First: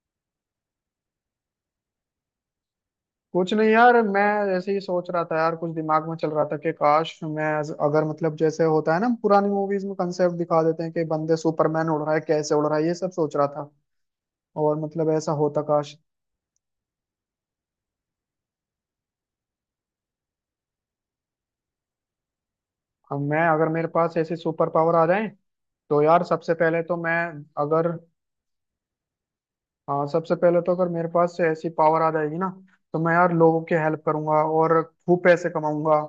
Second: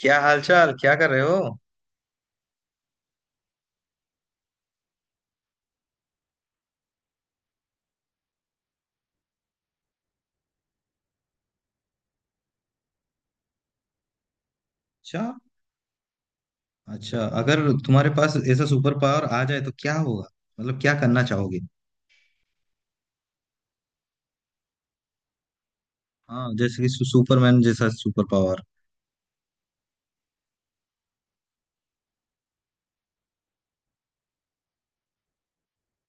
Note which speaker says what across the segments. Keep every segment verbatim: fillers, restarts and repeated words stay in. Speaker 1: क्या हालचाल? क्या कर रहे हो?
Speaker 2: कुछ नहीं यार, मैं ऐसे ही सोच रहा था यार, कुछ दिमाग में चल रहा था कि काश मैं अज- अगर, मतलब जैसे होता है ना, पुरानी मूवीज में कंसेप्ट दिखा देते हैं कि बंदे सुपरमैन उड़ रहा है, कैसे उड़ रहा है, ये सब सोच रहा था। और मतलब
Speaker 1: अच्छा।
Speaker 2: ऐसा होता काश।
Speaker 1: अच्छा, अगर तुम्हारे पास ऐसा सुपर पावर आ जाए तो क्या होगा? मतलब क्या करना चाहोगे?
Speaker 2: हम मैं, अगर मेरे पास ऐसी सुपर पावर आ जाए तो यार
Speaker 1: हाँ,
Speaker 2: सबसे पहले
Speaker 1: जैसे कि
Speaker 2: तो
Speaker 1: सु,
Speaker 2: मैं
Speaker 1: सुपरमैन जैसा
Speaker 2: अगर,
Speaker 1: सुपर पावर।
Speaker 2: हाँ, सबसे पहले तो अगर मेरे पास से ऐसी पावर आ जाएगी ना, तो मैं यार लोगों की हेल्प करूंगा और खूब पैसे कमाऊंगा,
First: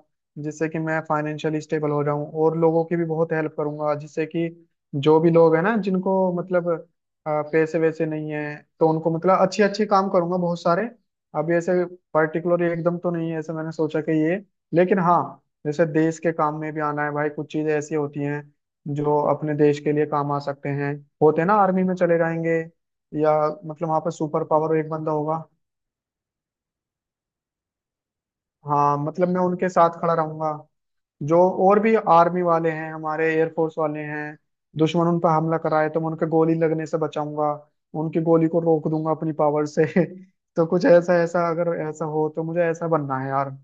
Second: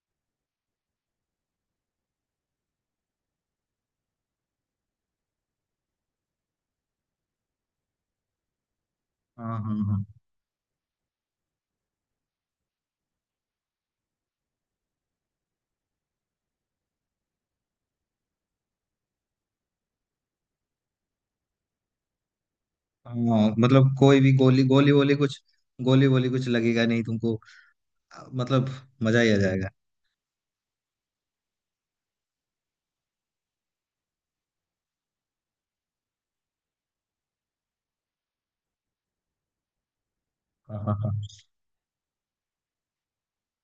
Speaker 2: जिससे कि मैं फाइनेंशियली स्टेबल हो जाऊं और लोगों की भी बहुत हेल्प करूंगा, जिससे कि जो भी लोग हैं ना जिनको मतलब अ, पैसे वैसे नहीं है, तो उनको मतलब
Speaker 1: हाँ
Speaker 2: अच्छे
Speaker 1: हाँ
Speaker 2: अच्छे
Speaker 1: हाँ।
Speaker 2: काम करूंगा बहुत सारे। अभी ऐसे पर्टिकुलर एकदम तो नहीं है, ऐसे मैंने सोचा कि ये, लेकिन हाँ, जैसे देश के काम में भी आना है भाई। कुछ चीजें ऐसी होती हैं जो अपने देश के लिए काम आ सकते हैं, होते ना, आर्मी में चले जाएंगे। या
Speaker 1: हाँ
Speaker 2: मतलब
Speaker 1: मतलब
Speaker 2: वहां पर
Speaker 1: कोई भी
Speaker 2: सुपर
Speaker 1: गोली
Speaker 2: पावर एक
Speaker 1: गोली
Speaker 2: बंदा
Speaker 1: वोली कुछ
Speaker 2: होगा।
Speaker 1: गोली वोली कुछ लगेगा नहीं तुमको? आ, मतलब
Speaker 2: हाँ,
Speaker 1: मजा
Speaker 2: मतलब
Speaker 1: ही आ
Speaker 2: मैं उनके
Speaker 1: जाएगा।
Speaker 2: साथ खड़ा रहूंगा। जो और भी आर्मी वाले हैं, हमारे एयरफोर्स वाले हैं, दुश्मन उन पर हमला कराए तो मैं उनके गोली लगने से बचाऊंगा। उनकी गोली को रोक दूंगा अपनी पावर से। तो
Speaker 1: हाँ
Speaker 2: कुछ
Speaker 1: हाँ हाँ।
Speaker 2: ऐसा ऐसा, अगर ऐसा हो तो मुझे ऐसा बनना है यार,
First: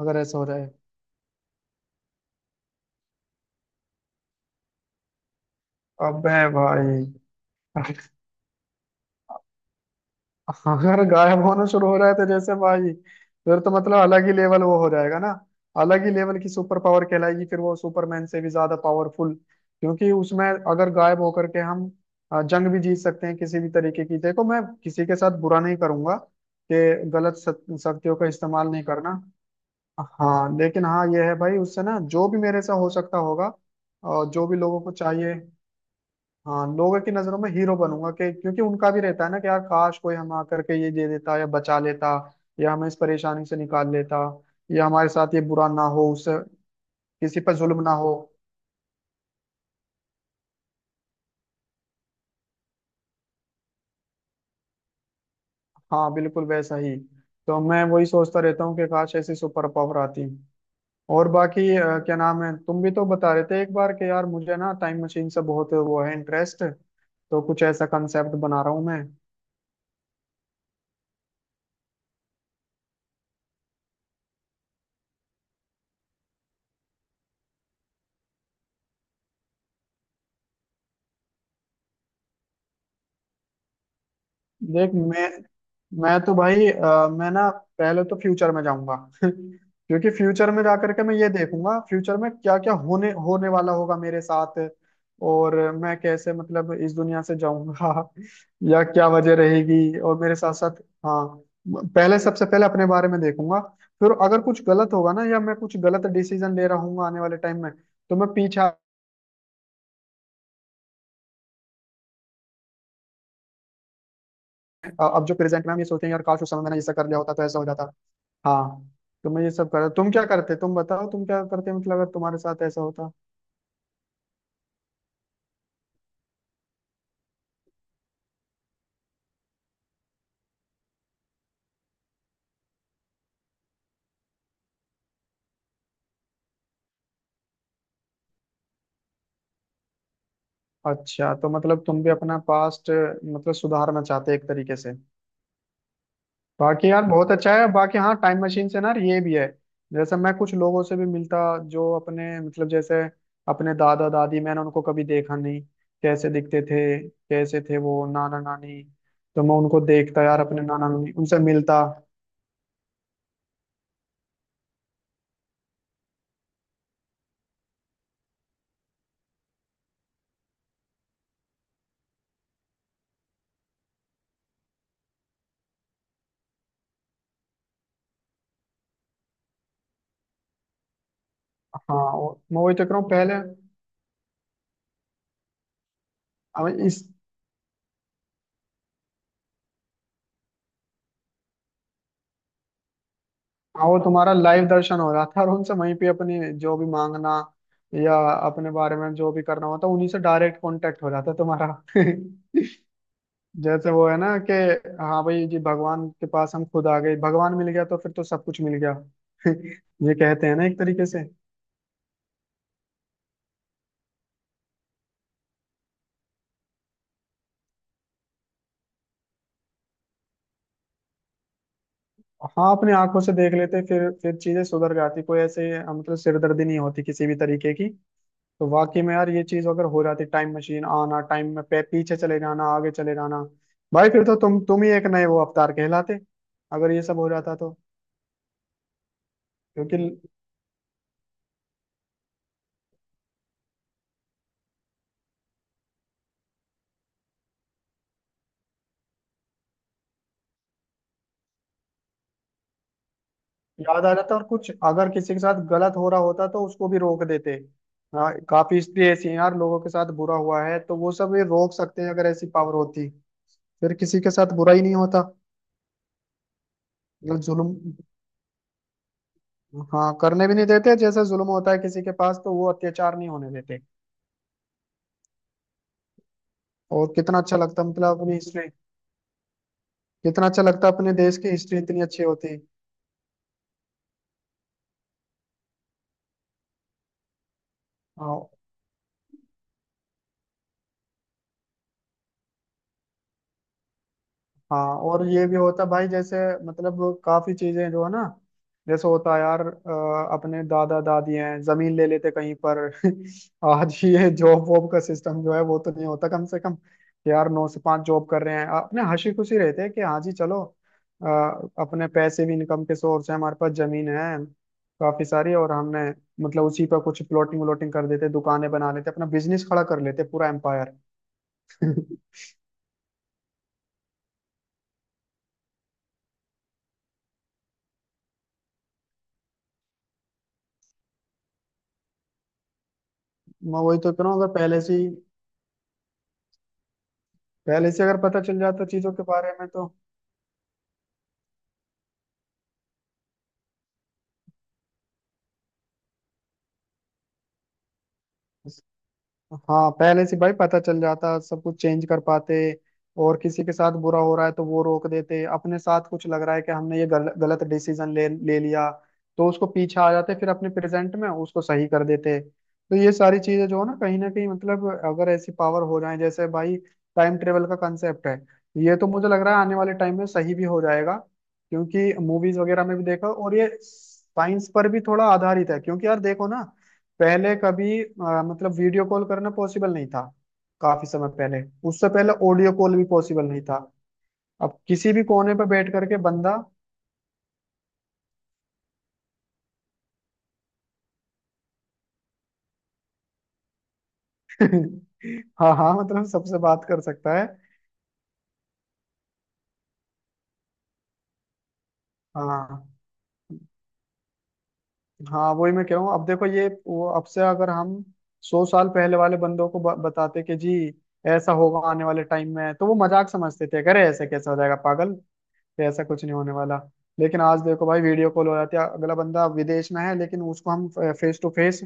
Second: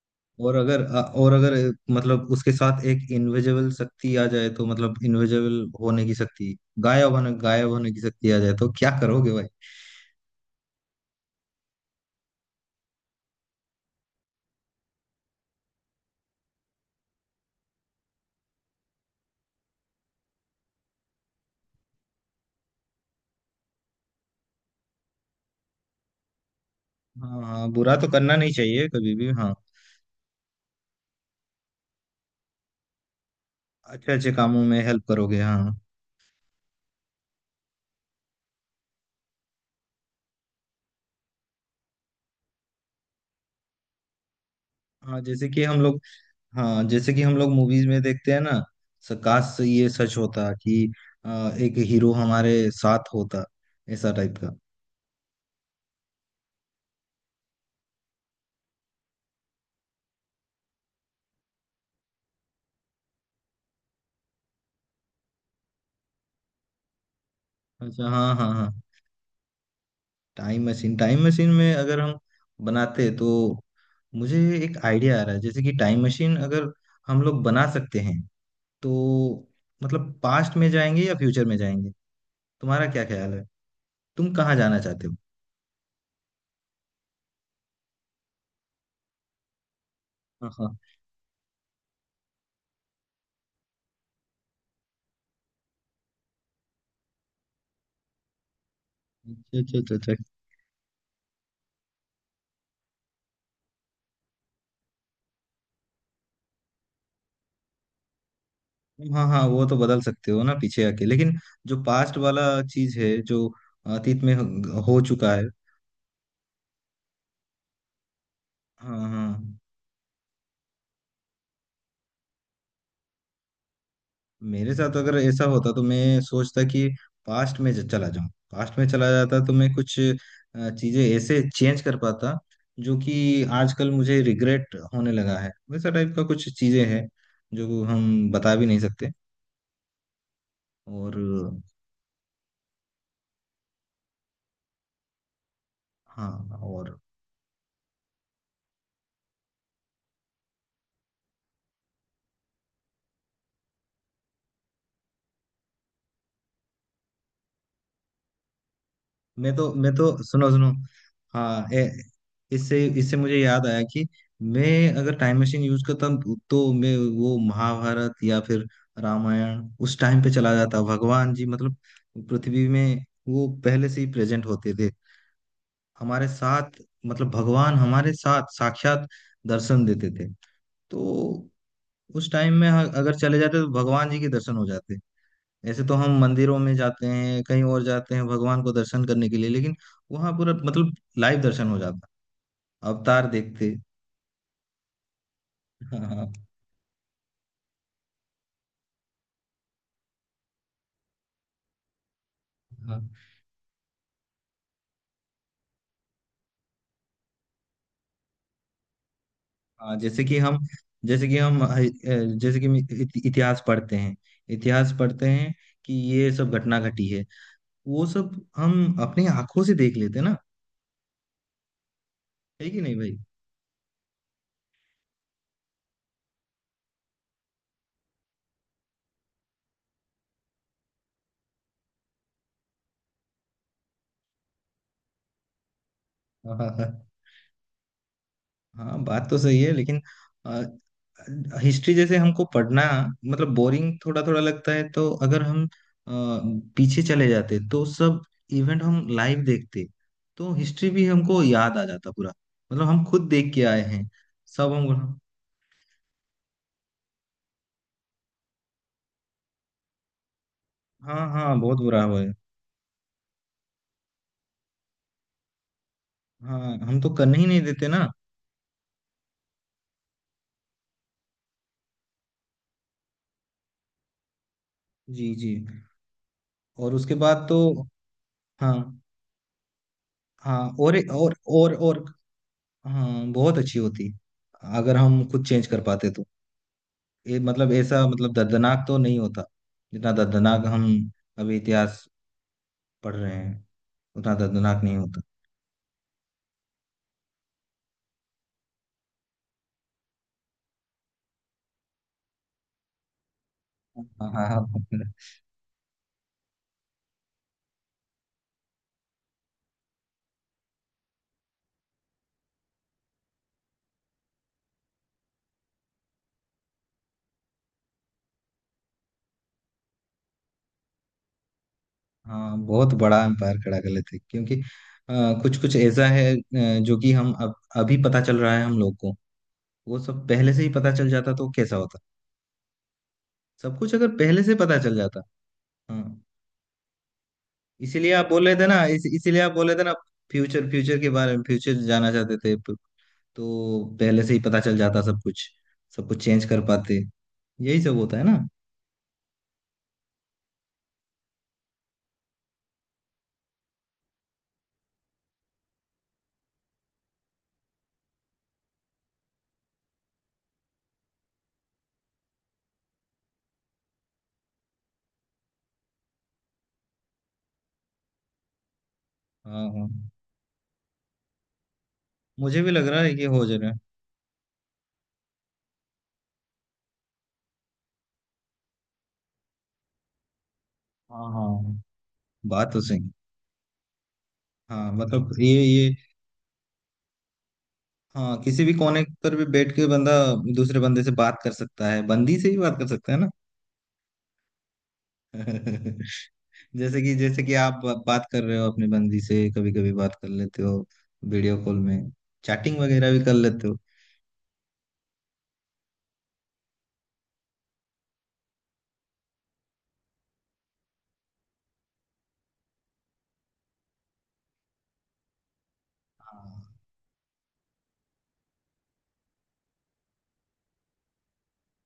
Speaker 2: अगर ऐसा हो
Speaker 1: और
Speaker 2: जाए।
Speaker 1: अगर आ, और अगर अ, मतलब उसके साथ एक इनविजिबल शक्ति आ जाए तो मतलब इनविजिबल होने की
Speaker 2: अबे
Speaker 1: शक्ति,
Speaker 2: भाई।
Speaker 1: गायब होने गायब होने की शक्ति आ जाए तो क्या करोगे भाई?
Speaker 2: अगर गायब होना शुरू हो रहा है तो जैसे भाई, फिर तो मतलब अलग ही लेवल वो हो जाएगा ना। अलग ही लेवल की सुपर पावर कहलाएगी फिर वो, सुपरमैन से भी ज्यादा पावरफुल। क्योंकि उसमें अगर गायब होकर के हम अ, जंग भी जीत सकते हैं किसी भी तरीके की। देखो, मैं किसी के साथ बुरा नहीं करूंगा, कि गलत
Speaker 1: हाँ हाँ,
Speaker 2: शक-
Speaker 1: बुरा तो
Speaker 2: शक्तियों का
Speaker 1: करना नहीं
Speaker 2: इस्तेमाल नहीं
Speaker 1: चाहिए
Speaker 2: करना।
Speaker 1: कभी भी। हाँ,
Speaker 2: हाँ, लेकिन हाँ ये है भाई, उससे ना जो भी मेरे से हो सकता होगा,
Speaker 1: अच्छे
Speaker 2: और
Speaker 1: अच्छे
Speaker 2: जो भी
Speaker 1: कामों
Speaker 2: लोगों
Speaker 1: में
Speaker 2: को
Speaker 1: हेल्प
Speaker 2: चाहिए।
Speaker 1: करोगे। हाँ।
Speaker 2: हाँ, लोगों की नजरों में हीरो बनूंगा, कि क्योंकि उनका भी रहता है ना कि यार काश कोई हम आकर के ये दे देता या बचा लेता, या हमें इस परेशानी से निकाल लेता, या हमारे
Speaker 1: हाँ
Speaker 2: साथ ये
Speaker 1: जैसे कि
Speaker 2: बुरा
Speaker 1: हम
Speaker 2: ना
Speaker 1: लोग
Speaker 2: हो उससे,
Speaker 1: हाँ जैसे कि हम
Speaker 2: किसी
Speaker 1: लोग
Speaker 2: पर जुल्म
Speaker 1: मूवीज
Speaker 2: ना
Speaker 1: में
Speaker 2: हो।
Speaker 1: देखते हैं ना। स- काश ये सच होता कि आ, एक हीरो हमारे साथ होता, ऐसा टाइप का।
Speaker 2: हाँ, बिल्कुल वैसा ही। तो मैं वही सोचता रहता हूँ कि काश ऐसी सुपर पावर आती। और बाकी अ, क्या नाम है, तुम भी तो बता रहे थे एक बार कि यार मुझे ना टाइम मशीन से बहुत वो है इंटरेस्ट। तो कुछ ऐसा
Speaker 1: अच्छा। हाँ
Speaker 2: कंसेप्ट
Speaker 1: हाँ
Speaker 2: बना रहा
Speaker 1: हाँ।
Speaker 2: हूँ मैं।
Speaker 1: टाइम मशीन, टाइम मशीन में अगर हम बनाते तो मुझे एक आइडिया आ रहा है। जैसे कि टाइम मशीन अगर हम लोग बना सकते हैं तो मतलब पास्ट में जाएंगे या फ्यूचर में जाएंगे? तुम्हारा क्या ख्याल है? तुम कहाँ जाना
Speaker 2: देख
Speaker 1: चाहते हो?
Speaker 2: मैं मैं तो भाई अ, मैं ना पहले तो फ्यूचर में जाऊंगा। क्योंकि फ्यूचर में जा
Speaker 1: हाँ,
Speaker 2: करके मैं ये देखूंगा, फ्यूचर में क्या क्या होने होने वाला होगा मेरे साथ, और मैं कैसे मतलब इस दुनिया से जाऊंगा। या क्या वजह
Speaker 1: अच्छा अच्छा
Speaker 2: रहेगी,
Speaker 1: अच्छा
Speaker 2: और मेरे
Speaker 1: अच्छा।
Speaker 2: साथ साथ, हाँ, पहले सबसे पहले अपने बारे में देखूंगा। फिर अगर कुछ गलत होगा ना, या मैं कुछ गलत डिसीजन ले रहा हूँ आने वाले टाइम में, तो मैं पीछे,
Speaker 1: हाँ हाँ, वो तो बदल सकते हो ना पीछे आके, लेकिन जो पास्ट वाला चीज है, जो अतीत में हो हो
Speaker 2: अब
Speaker 1: चुका
Speaker 2: जो
Speaker 1: है।
Speaker 2: प्रेजेंट में हम ये सोचेंगे यार काश उस समय मैंने ऐसा कर लिया होता तो ऐसा हो जाता। हाँ,
Speaker 1: हाँ हाँ,
Speaker 2: तो मैं ये सब कर, तुम क्या करते, तुम बताओ तुम क्या करते, मतलब अगर तुम्हारे साथ ऐसा होता।
Speaker 1: मेरे साथ अगर ऐसा होता तो मैं सोचता कि पास्ट में ज- चला जाऊं। पास्ट में चला जाता तो मैं कुछ अ, चीजें ऐसे चेंज कर पाता जो कि आजकल मुझे रिग्रेट होने लगा है। वैसा टाइप का कुछ चीजें हैं जो हम बता भी नहीं सकते। और
Speaker 2: अच्छा, तो मतलब तुम भी अपना पास्ट मतलब सुधारना चाहते एक तरीके से।
Speaker 1: हाँ।
Speaker 2: बाकी
Speaker 1: और
Speaker 2: यार बहुत अच्छा है, बाकी हाँ, टाइम मशीन से ना ये भी है, जैसे मैं कुछ लोगों से भी मिलता, जो अपने मतलब जैसे अपने दादा दादी, मैंने उनको कभी देखा नहीं, कैसे दिखते थे, कैसे थे वो, नाना नानी, तो
Speaker 1: मैं
Speaker 2: मैं
Speaker 1: तो
Speaker 2: उनको
Speaker 1: मैं तो
Speaker 2: देखता यार
Speaker 1: सुनो
Speaker 2: अपने
Speaker 1: सुनो।
Speaker 2: नाना नानी, उनसे
Speaker 1: हाँ
Speaker 2: मिलता।
Speaker 1: ए, इससे इससे मुझे याद आया कि मैं अगर टाइम मशीन यूज करता तो मैं वो महाभारत या फिर रामायण उस टाइम पे चला जाता। भगवान जी मतलब पृथ्वी में वो पहले से ही प्रेजेंट होते थे हमारे साथ। मतलब भगवान हमारे साथ साक्षात दर्शन देते थे। तो
Speaker 2: हाँ,
Speaker 1: उस
Speaker 2: और
Speaker 1: टाइम
Speaker 2: मैं
Speaker 1: में
Speaker 2: वही तो कह रहा हूँ
Speaker 1: अगर
Speaker 2: पहले।
Speaker 1: चले जाते तो भगवान जी के दर्शन हो जाते। ऐसे तो हम मंदिरों
Speaker 2: अब
Speaker 1: में
Speaker 2: इस,
Speaker 1: जाते हैं, कहीं और जाते हैं भगवान को दर्शन करने के लिए, लेकिन वहां पूरा मतलब लाइव दर्शन हो जाता, अवतार देखते।
Speaker 2: हाँ, वो तुम्हारा लाइव दर्शन हो रहा था और उनसे वहीं
Speaker 1: हाँ
Speaker 2: पे
Speaker 1: हाँ
Speaker 2: अपनी जो भी मांगना, या अपने बारे में जो भी करना होता, उन्हीं से डायरेक्ट कांटेक्ट हो जाता तुम्हारा।
Speaker 1: हाँ।
Speaker 2: जैसे वो है ना कि हाँ भाई जी, भगवान के पास हम खुद आ गए, भगवान मिल गया तो फिर तो सब कुछ मिल गया।
Speaker 1: हाँ,
Speaker 2: ये
Speaker 1: जैसे कि
Speaker 2: कहते हैं
Speaker 1: हम
Speaker 2: ना एक तरीके से।
Speaker 1: जैसे कि हम अ, जैसे कि हम इति- इतिहास पढ़ते हैं। इतिहास पढ़ते हैं कि ये सब घटना घटी है, वो सब हम अपनी आंखों से देख लेते हैं ना। है
Speaker 2: हाँ,
Speaker 1: कि
Speaker 2: अपनी
Speaker 1: नहीं
Speaker 2: आंखों से देख लेते, फिर फिर चीजें सुधर जाती, कोई ऐसे मतलब सिरदर्दी नहीं होती किसी भी तरीके की। तो वाकई में यार ये चीज अगर हो जाती टाइम मशीन, आना टाइम में पे, पीछे चले जाना, आगे चले जाना, भाई फिर तो तुम तुम ही एक नए वो अवतार कहलाते,
Speaker 1: भाई?
Speaker 2: अगर ये सब हो जाता तो,
Speaker 1: हाँ, बात तो सही है,
Speaker 2: क्योंकि
Speaker 1: लेकिन हिस्ट्री जैसे हमको पढ़ना मतलब बोरिंग थोड़ा थोड़ा लगता है। तो अगर हम अ, पीछे चले जाते तो सब इवेंट हम लाइव देखते, तो हिस्ट्री भी हमको याद आ जाता पूरा। मतलब हम खुद देख के आए
Speaker 2: याद
Speaker 1: हैं।
Speaker 2: आ जाता, और कुछ
Speaker 1: सब हम।
Speaker 2: अगर किसी के साथ गलत हो रहा होता तो उसको भी रोक देते। हाँ, काफी इसलिए ऐसी यार लोगों के साथ बुरा हुआ है, तो वो
Speaker 1: हाँ
Speaker 2: सब ये
Speaker 1: हाँ,
Speaker 2: रोक
Speaker 1: बहुत बुरा
Speaker 2: सकते हैं
Speaker 1: हुआ
Speaker 2: अगर
Speaker 1: है।
Speaker 2: ऐसी पावर होती। फिर किसी के साथ बुरा ही नहीं होता।
Speaker 1: हाँ, हम तो करने
Speaker 2: जो
Speaker 1: ही नहीं देते
Speaker 2: जुल्म,
Speaker 1: ना।
Speaker 2: हाँ करने भी नहीं देते, जैसा जुल्म होता है किसी के पास तो वो अत्याचार नहीं होने देते।
Speaker 1: जी जी। और
Speaker 2: और
Speaker 1: उसके
Speaker 2: कितना
Speaker 1: बाद
Speaker 2: अच्छा
Speaker 1: तो।
Speaker 2: लगता मतलब अपनी हिस्ट्री,
Speaker 1: हाँ
Speaker 2: कितना
Speaker 1: हाँ।
Speaker 2: अच्छा लगता
Speaker 1: और
Speaker 2: अपने
Speaker 1: और
Speaker 2: देश की
Speaker 1: और
Speaker 2: हिस्ट्री इतनी
Speaker 1: और,
Speaker 2: अच्छी होती।
Speaker 1: हाँ, बहुत अच्छी होती, अगर हम खुद चेंज कर पाते तो। ये मतलब ऐसा मतलब
Speaker 2: हाँ
Speaker 1: दर्दनाक तो नहीं होता जितना दर्दनाक हम अभी इतिहास पढ़ रहे हैं। उतना दर्दनाक
Speaker 2: हाँ,
Speaker 1: नहीं होता।
Speaker 2: और ये भी होता भाई जैसे मतलब काफी चीजें जो है ना, जैसे होता है यार अ, अपने दादा दादी हैं, जमीन ले लेते कहीं पर। आज
Speaker 1: हाँ
Speaker 2: ये
Speaker 1: हाँ
Speaker 2: जॉब
Speaker 1: हाँ।
Speaker 2: वॉब का सिस्टम जो है वो तो नहीं होता कम से कम, कि यार नौ से पाँच जॉब कर रहे हैं, अपने हंसी खुशी रहते हैं कि हाँ जी चलो, अ, अपने पैसे भी, इनकम के सोर्स हैं हमारे पास, जमीन है काफी सारी, और हमने मतलब उसी पर कुछ प्लॉटिंग व्लॉटिंग कर देते, दुकानें बना लेते, अपना बिजनेस खड़ा कर लेते पूरा एम्पायर। मैं
Speaker 1: हाँ, बहुत बड़ा एम्पायर खड़ा कर लेते, क्योंकि कुछ कुछ ऐसा है अ, जो कि हम अब अभी पता चल रहा है हम लोग को। वो सब पहले से ही पता चल जाता तो कैसा होता? सब कुछ
Speaker 2: वही
Speaker 1: अगर
Speaker 2: तो कह रहा
Speaker 1: पहले
Speaker 2: हूँ, अगर
Speaker 1: से पता
Speaker 2: पहले
Speaker 1: चल
Speaker 2: से ही,
Speaker 1: जाता। हाँ,
Speaker 2: पहले से
Speaker 1: इसीलिए
Speaker 2: अगर
Speaker 1: आप
Speaker 2: पता
Speaker 1: बोल रहे
Speaker 2: चल
Speaker 1: थे ना
Speaker 2: जाता
Speaker 1: इस,
Speaker 2: चीजों के
Speaker 1: इसीलिए आप
Speaker 2: बारे
Speaker 1: बोल
Speaker 2: में
Speaker 1: रहे थे
Speaker 2: तो।
Speaker 1: ना, फ्यूचर फ्यूचर के बारे में, फ्यूचर जाना चाहते थे। प- तो पहले से ही पता चल जाता सब कुछ, सब कुछ चेंज कर पाते। यही सब होता है ना।
Speaker 2: हाँ, पहले से भाई पता चल जाता, सब कुछ चेंज कर पाते, और किसी के साथ बुरा हो रहा है तो वो रोक देते, अपने साथ कुछ लग रहा है कि हमने ये गल, गलत डिसीजन ले ले लिया, तो उसको पीछे आ जाते, फिर अपने प्रेजेंट में उसको सही कर देते। तो ये सारी चीजें जो है ना कहीं ना कहीं मतलब अगर ऐसी पावर हो जाए जैसे भाई, टाइम ट्रेवल का कंसेप्ट है, ये तो मुझे लग रहा है
Speaker 1: हाँ
Speaker 2: आने
Speaker 1: हाँ।
Speaker 2: वाले टाइम में सही भी हो जाएगा। क्योंकि मूवीज
Speaker 1: मुझे भी
Speaker 2: वगैरह
Speaker 1: लग
Speaker 2: में
Speaker 1: रहा
Speaker 2: भी
Speaker 1: है कि
Speaker 2: देखा,
Speaker 1: हो
Speaker 2: और
Speaker 1: जा
Speaker 2: ये
Speaker 1: रहा है।
Speaker 2: साइंस पर भी थोड़ा आधारित है, क्योंकि यार देखो ना, पहले कभी अ, मतलब वीडियो कॉल करना पॉसिबल नहीं था, काफी समय
Speaker 1: हाँ हाँ,
Speaker 2: पहले। उससे पहले
Speaker 1: बात
Speaker 2: ऑडियो
Speaker 1: तो
Speaker 2: कॉल भी
Speaker 1: सही।
Speaker 2: पॉसिबल नहीं था। अब
Speaker 1: हाँ
Speaker 2: किसी भी
Speaker 1: मतलब
Speaker 2: कोने
Speaker 1: ये
Speaker 2: पर
Speaker 1: ये।
Speaker 2: बैठ करके बंदा,
Speaker 1: हाँ, किसी भी कोने पर भी बैठ के बंदा दूसरे बंदे से बात कर सकता है। बंदी से भी बात कर सकता है ना।
Speaker 2: हाँ हाँ, मतलब सबसे बात
Speaker 1: जैसे
Speaker 2: कर
Speaker 1: कि
Speaker 2: सकता
Speaker 1: जैसे
Speaker 2: है।
Speaker 1: कि आप बा- बात कर रहे हो अपने बंदी से। कभी कभी बात कर लेते हो वीडियो कॉल में। चैटिंग
Speaker 2: हाँ,
Speaker 1: वगैरह भी कर लेते
Speaker 2: हाँ वही मैं कह रहा हूँ, अब देखो ये वो, अब से अगर हम सौ साल पहले वाले बंदों को ब- बताते कि जी ऐसा होगा आने वाले टाइम में, तो वो मजाक समझते थे, अरे ऐसे कैसे हो जाएगा पागल, कि ऐसा कुछ नहीं
Speaker 1: हो।
Speaker 2: होने वाला। लेकिन आज देखो भाई वीडियो कॉल हो जाती है, अगला बंदा विदेश में है लेकिन उसको हम फेस टू फेस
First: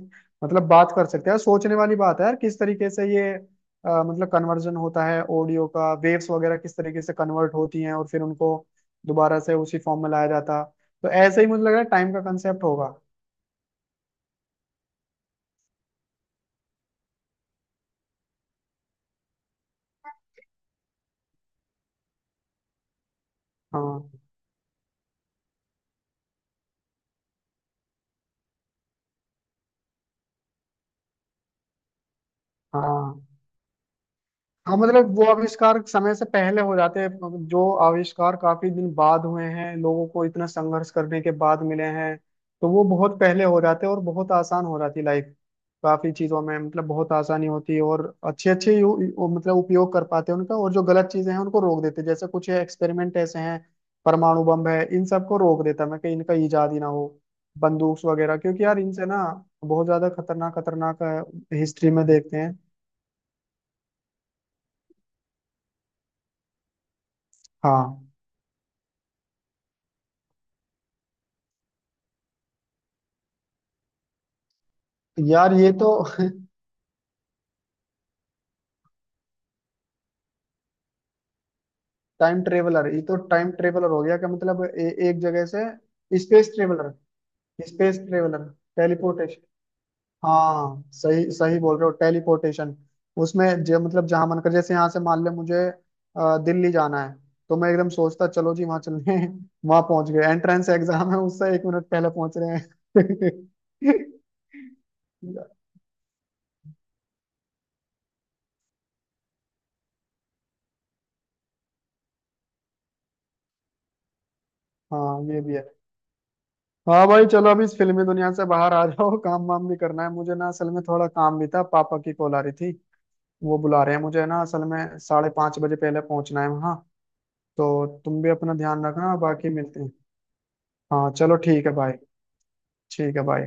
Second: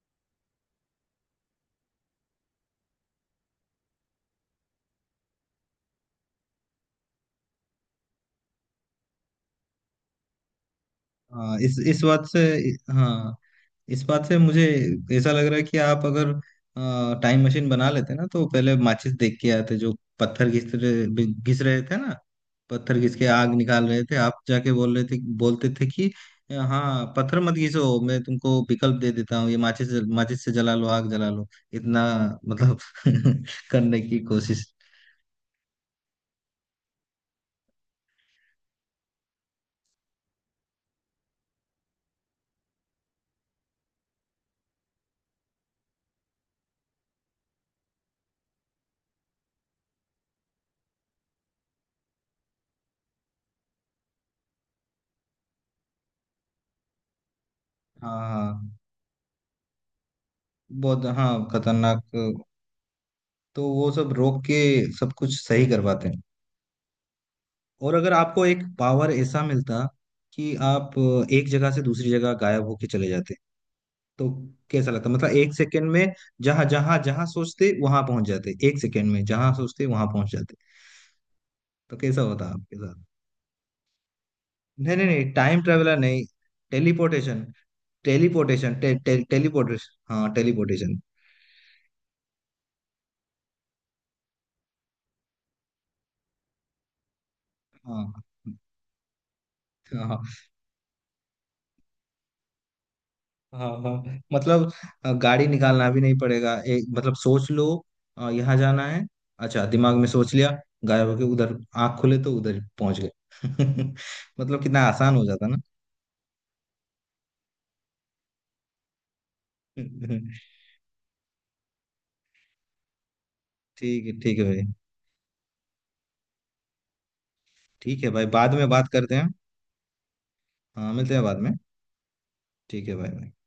Speaker 2: मतलब बात कर सकते हैं। सोचने वाली बात है यार, किस तरीके से ये अ, मतलब कन्वर्जन होता है, ऑडियो का वेव्स वगैरह किस तरीके से कन्वर्ट होती हैं और फिर उनको दोबारा से उसी फॉर्म में लाया जाता। तो ऐसे ही
Speaker 1: हाँ
Speaker 2: मुझे लग
Speaker 1: इस
Speaker 2: रहा है
Speaker 1: इस
Speaker 2: टाइम का
Speaker 1: बात से,
Speaker 2: कंसेप्ट होगा।
Speaker 1: हाँ इस बात से मुझे ऐसा लग रहा है कि आप अगर टाइम मशीन बना लेते ना, तो पहले माचिस देख के आते। जो पत्थर घिस रहे घिस रहे थे ना, पत्थर घिस के आग निकाल रहे
Speaker 2: हाँ
Speaker 1: थे, आप जाके बोल रहे थे, बोलते थे कि हाँ पत्थर मत घिसो, मैं तुमको विकल्प दे देता हूँ ये माचिस। माचिस से जला लो, आग जला लो। इतना मतलब
Speaker 2: हाँ
Speaker 1: करने की कोशिश।
Speaker 2: हाँ, मतलब वो आविष्कार समय से पहले हो जाते हैं जो आविष्कार काफी दिन बाद हुए हैं, लोगों को इतना संघर्ष करने के बाद मिले हैं। तो वो बहुत पहले हो जाते हैं और बहुत आसान हो जाती लाइफ, काफी चीजों में मतलब बहुत आसानी होती है, और अच्छे अच्छे यू, यू- मतलब उपयोग कर पाते हैं उनका। और जो गलत चीजें हैं उनको रोक देते हैं, जैसे कुछ एक्सपेरिमेंट ऐसे हैं, परमाणु बम है, इन सबको रोक देता मैं कि इनका इजाद ही ना हो, बंदूक
Speaker 1: हाँ
Speaker 2: वगैरह, क्योंकि
Speaker 1: हाँ,
Speaker 2: यार इनसे ना बहुत ज्यादा खतरनाक खतरनाक
Speaker 1: बहुत हाँ
Speaker 2: हिस्ट्री में देखते
Speaker 1: खतरनाक।
Speaker 2: हैं।
Speaker 1: तो वो सब रोक के सब कुछ सही करवाते हैं। और
Speaker 2: हाँ
Speaker 1: अगर आपको एक पावर ऐसा मिलता कि आप एक जगह से दूसरी जगह गायब होके चले जाते, तो कैसा लगता? मतलब एक
Speaker 2: यार ये
Speaker 1: सेकंड
Speaker 2: तो,
Speaker 1: में जहां जहां जहां सोचते वहां पहुंच जाते। एक सेकंड में जहां सोचते वहां पहुंच जाते, तो कैसा
Speaker 2: टाइम
Speaker 1: होता आपके
Speaker 2: ट्रेवलर, ये
Speaker 1: साथ?
Speaker 2: तो टाइम ट्रेवलर हो गया क्या मतलब ए,
Speaker 1: नहीं नहीं
Speaker 2: एक
Speaker 1: नहीं,
Speaker 2: जगह
Speaker 1: टाइम ट्रेवलर
Speaker 2: से
Speaker 1: नहीं।
Speaker 2: Space traveller,
Speaker 1: teleportation.
Speaker 2: Space traveller,
Speaker 1: teleportation. टे, टे,
Speaker 2: टेलीपोर्टेशन,
Speaker 1: टेलीपोर्टेशन। हाँ
Speaker 2: हाँ
Speaker 1: टेलीपोर्टेशन।
Speaker 2: सही सही बोल रहे हो टेलीपोर्टेशन। उसमें जो मतलब जहां मन कर, जैसे यहाँ से मान ले मुझे अ, दिल्ली जाना है, तो मैं एकदम
Speaker 1: हाँ
Speaker 2: सोचता चलो जी वहां चलने, वहां
Speaker 1: हाँ
Speaker 2: पहुंच
Speaker 1: हाँ।
Speaker 2: गए, एंट्रेंस एग्जाम है उससे एक मिनट पहले पहुंच रहे
Speaker 1: हाँ हाँ
Speaker 2: हैं।
Speaker 1: मतलब अ, गाड़ी निकालना भी नहीं पड़ेगा। एक मतलब सोच लो अ, यहाँ जाना है। अच्छा, दिमाग में सोच लिया, गायब होके उधर, आंख खुले तो उधर पहुंच गए। मतलब कितना आसान
Speaker 2: हाँ
Speaker 1: हो
Speaker 2: ये
Speaker 1: जाता
Speaker 2: भी
Speaker 1: ना।
Speaker 2: है। हाँ भाई चलो, अभी इस फिल्मी दुनिया से बाहर आ जाओ। काम वाम भी करना है मुझे ना असल में, थोड़ा काम भी था, पापा की कॉल आ रही थी, वो बुला रहे हैं
Speaker 1: ठीक है,
Speaker 2: मुझे
Speaker 1: ठीक
Speaker 2: ना
Speaker 1: है भाई।
Speaker 2: असल में, साढ़े पाँच बजे पहले पहुंचना है वहाँ। तो
Speaker 1: ठीक है
Speaker 2: तुम
Speaker 1: भाई,
Speaker 2: भी अपना
Speaker 1: बाद में
Speaker 2: ध्यान
Speaker 1: बात करते
Speaker 2: रखना,
Speaker 1: हैं।
Speaker 2: बाकी मिलते हैं।
Speaker 1: हाँ,
Speaker 2: हाँ
Speaker 1: मिलते हैं
Speaker 2: चलो
Speaker 1: बाद में।
Speaker 2: ठीक है भाई।
Speaker 1: ठीक है
Speaker 2: ठीक है
Speaker 1: भाई।
Speaker 2: भाई।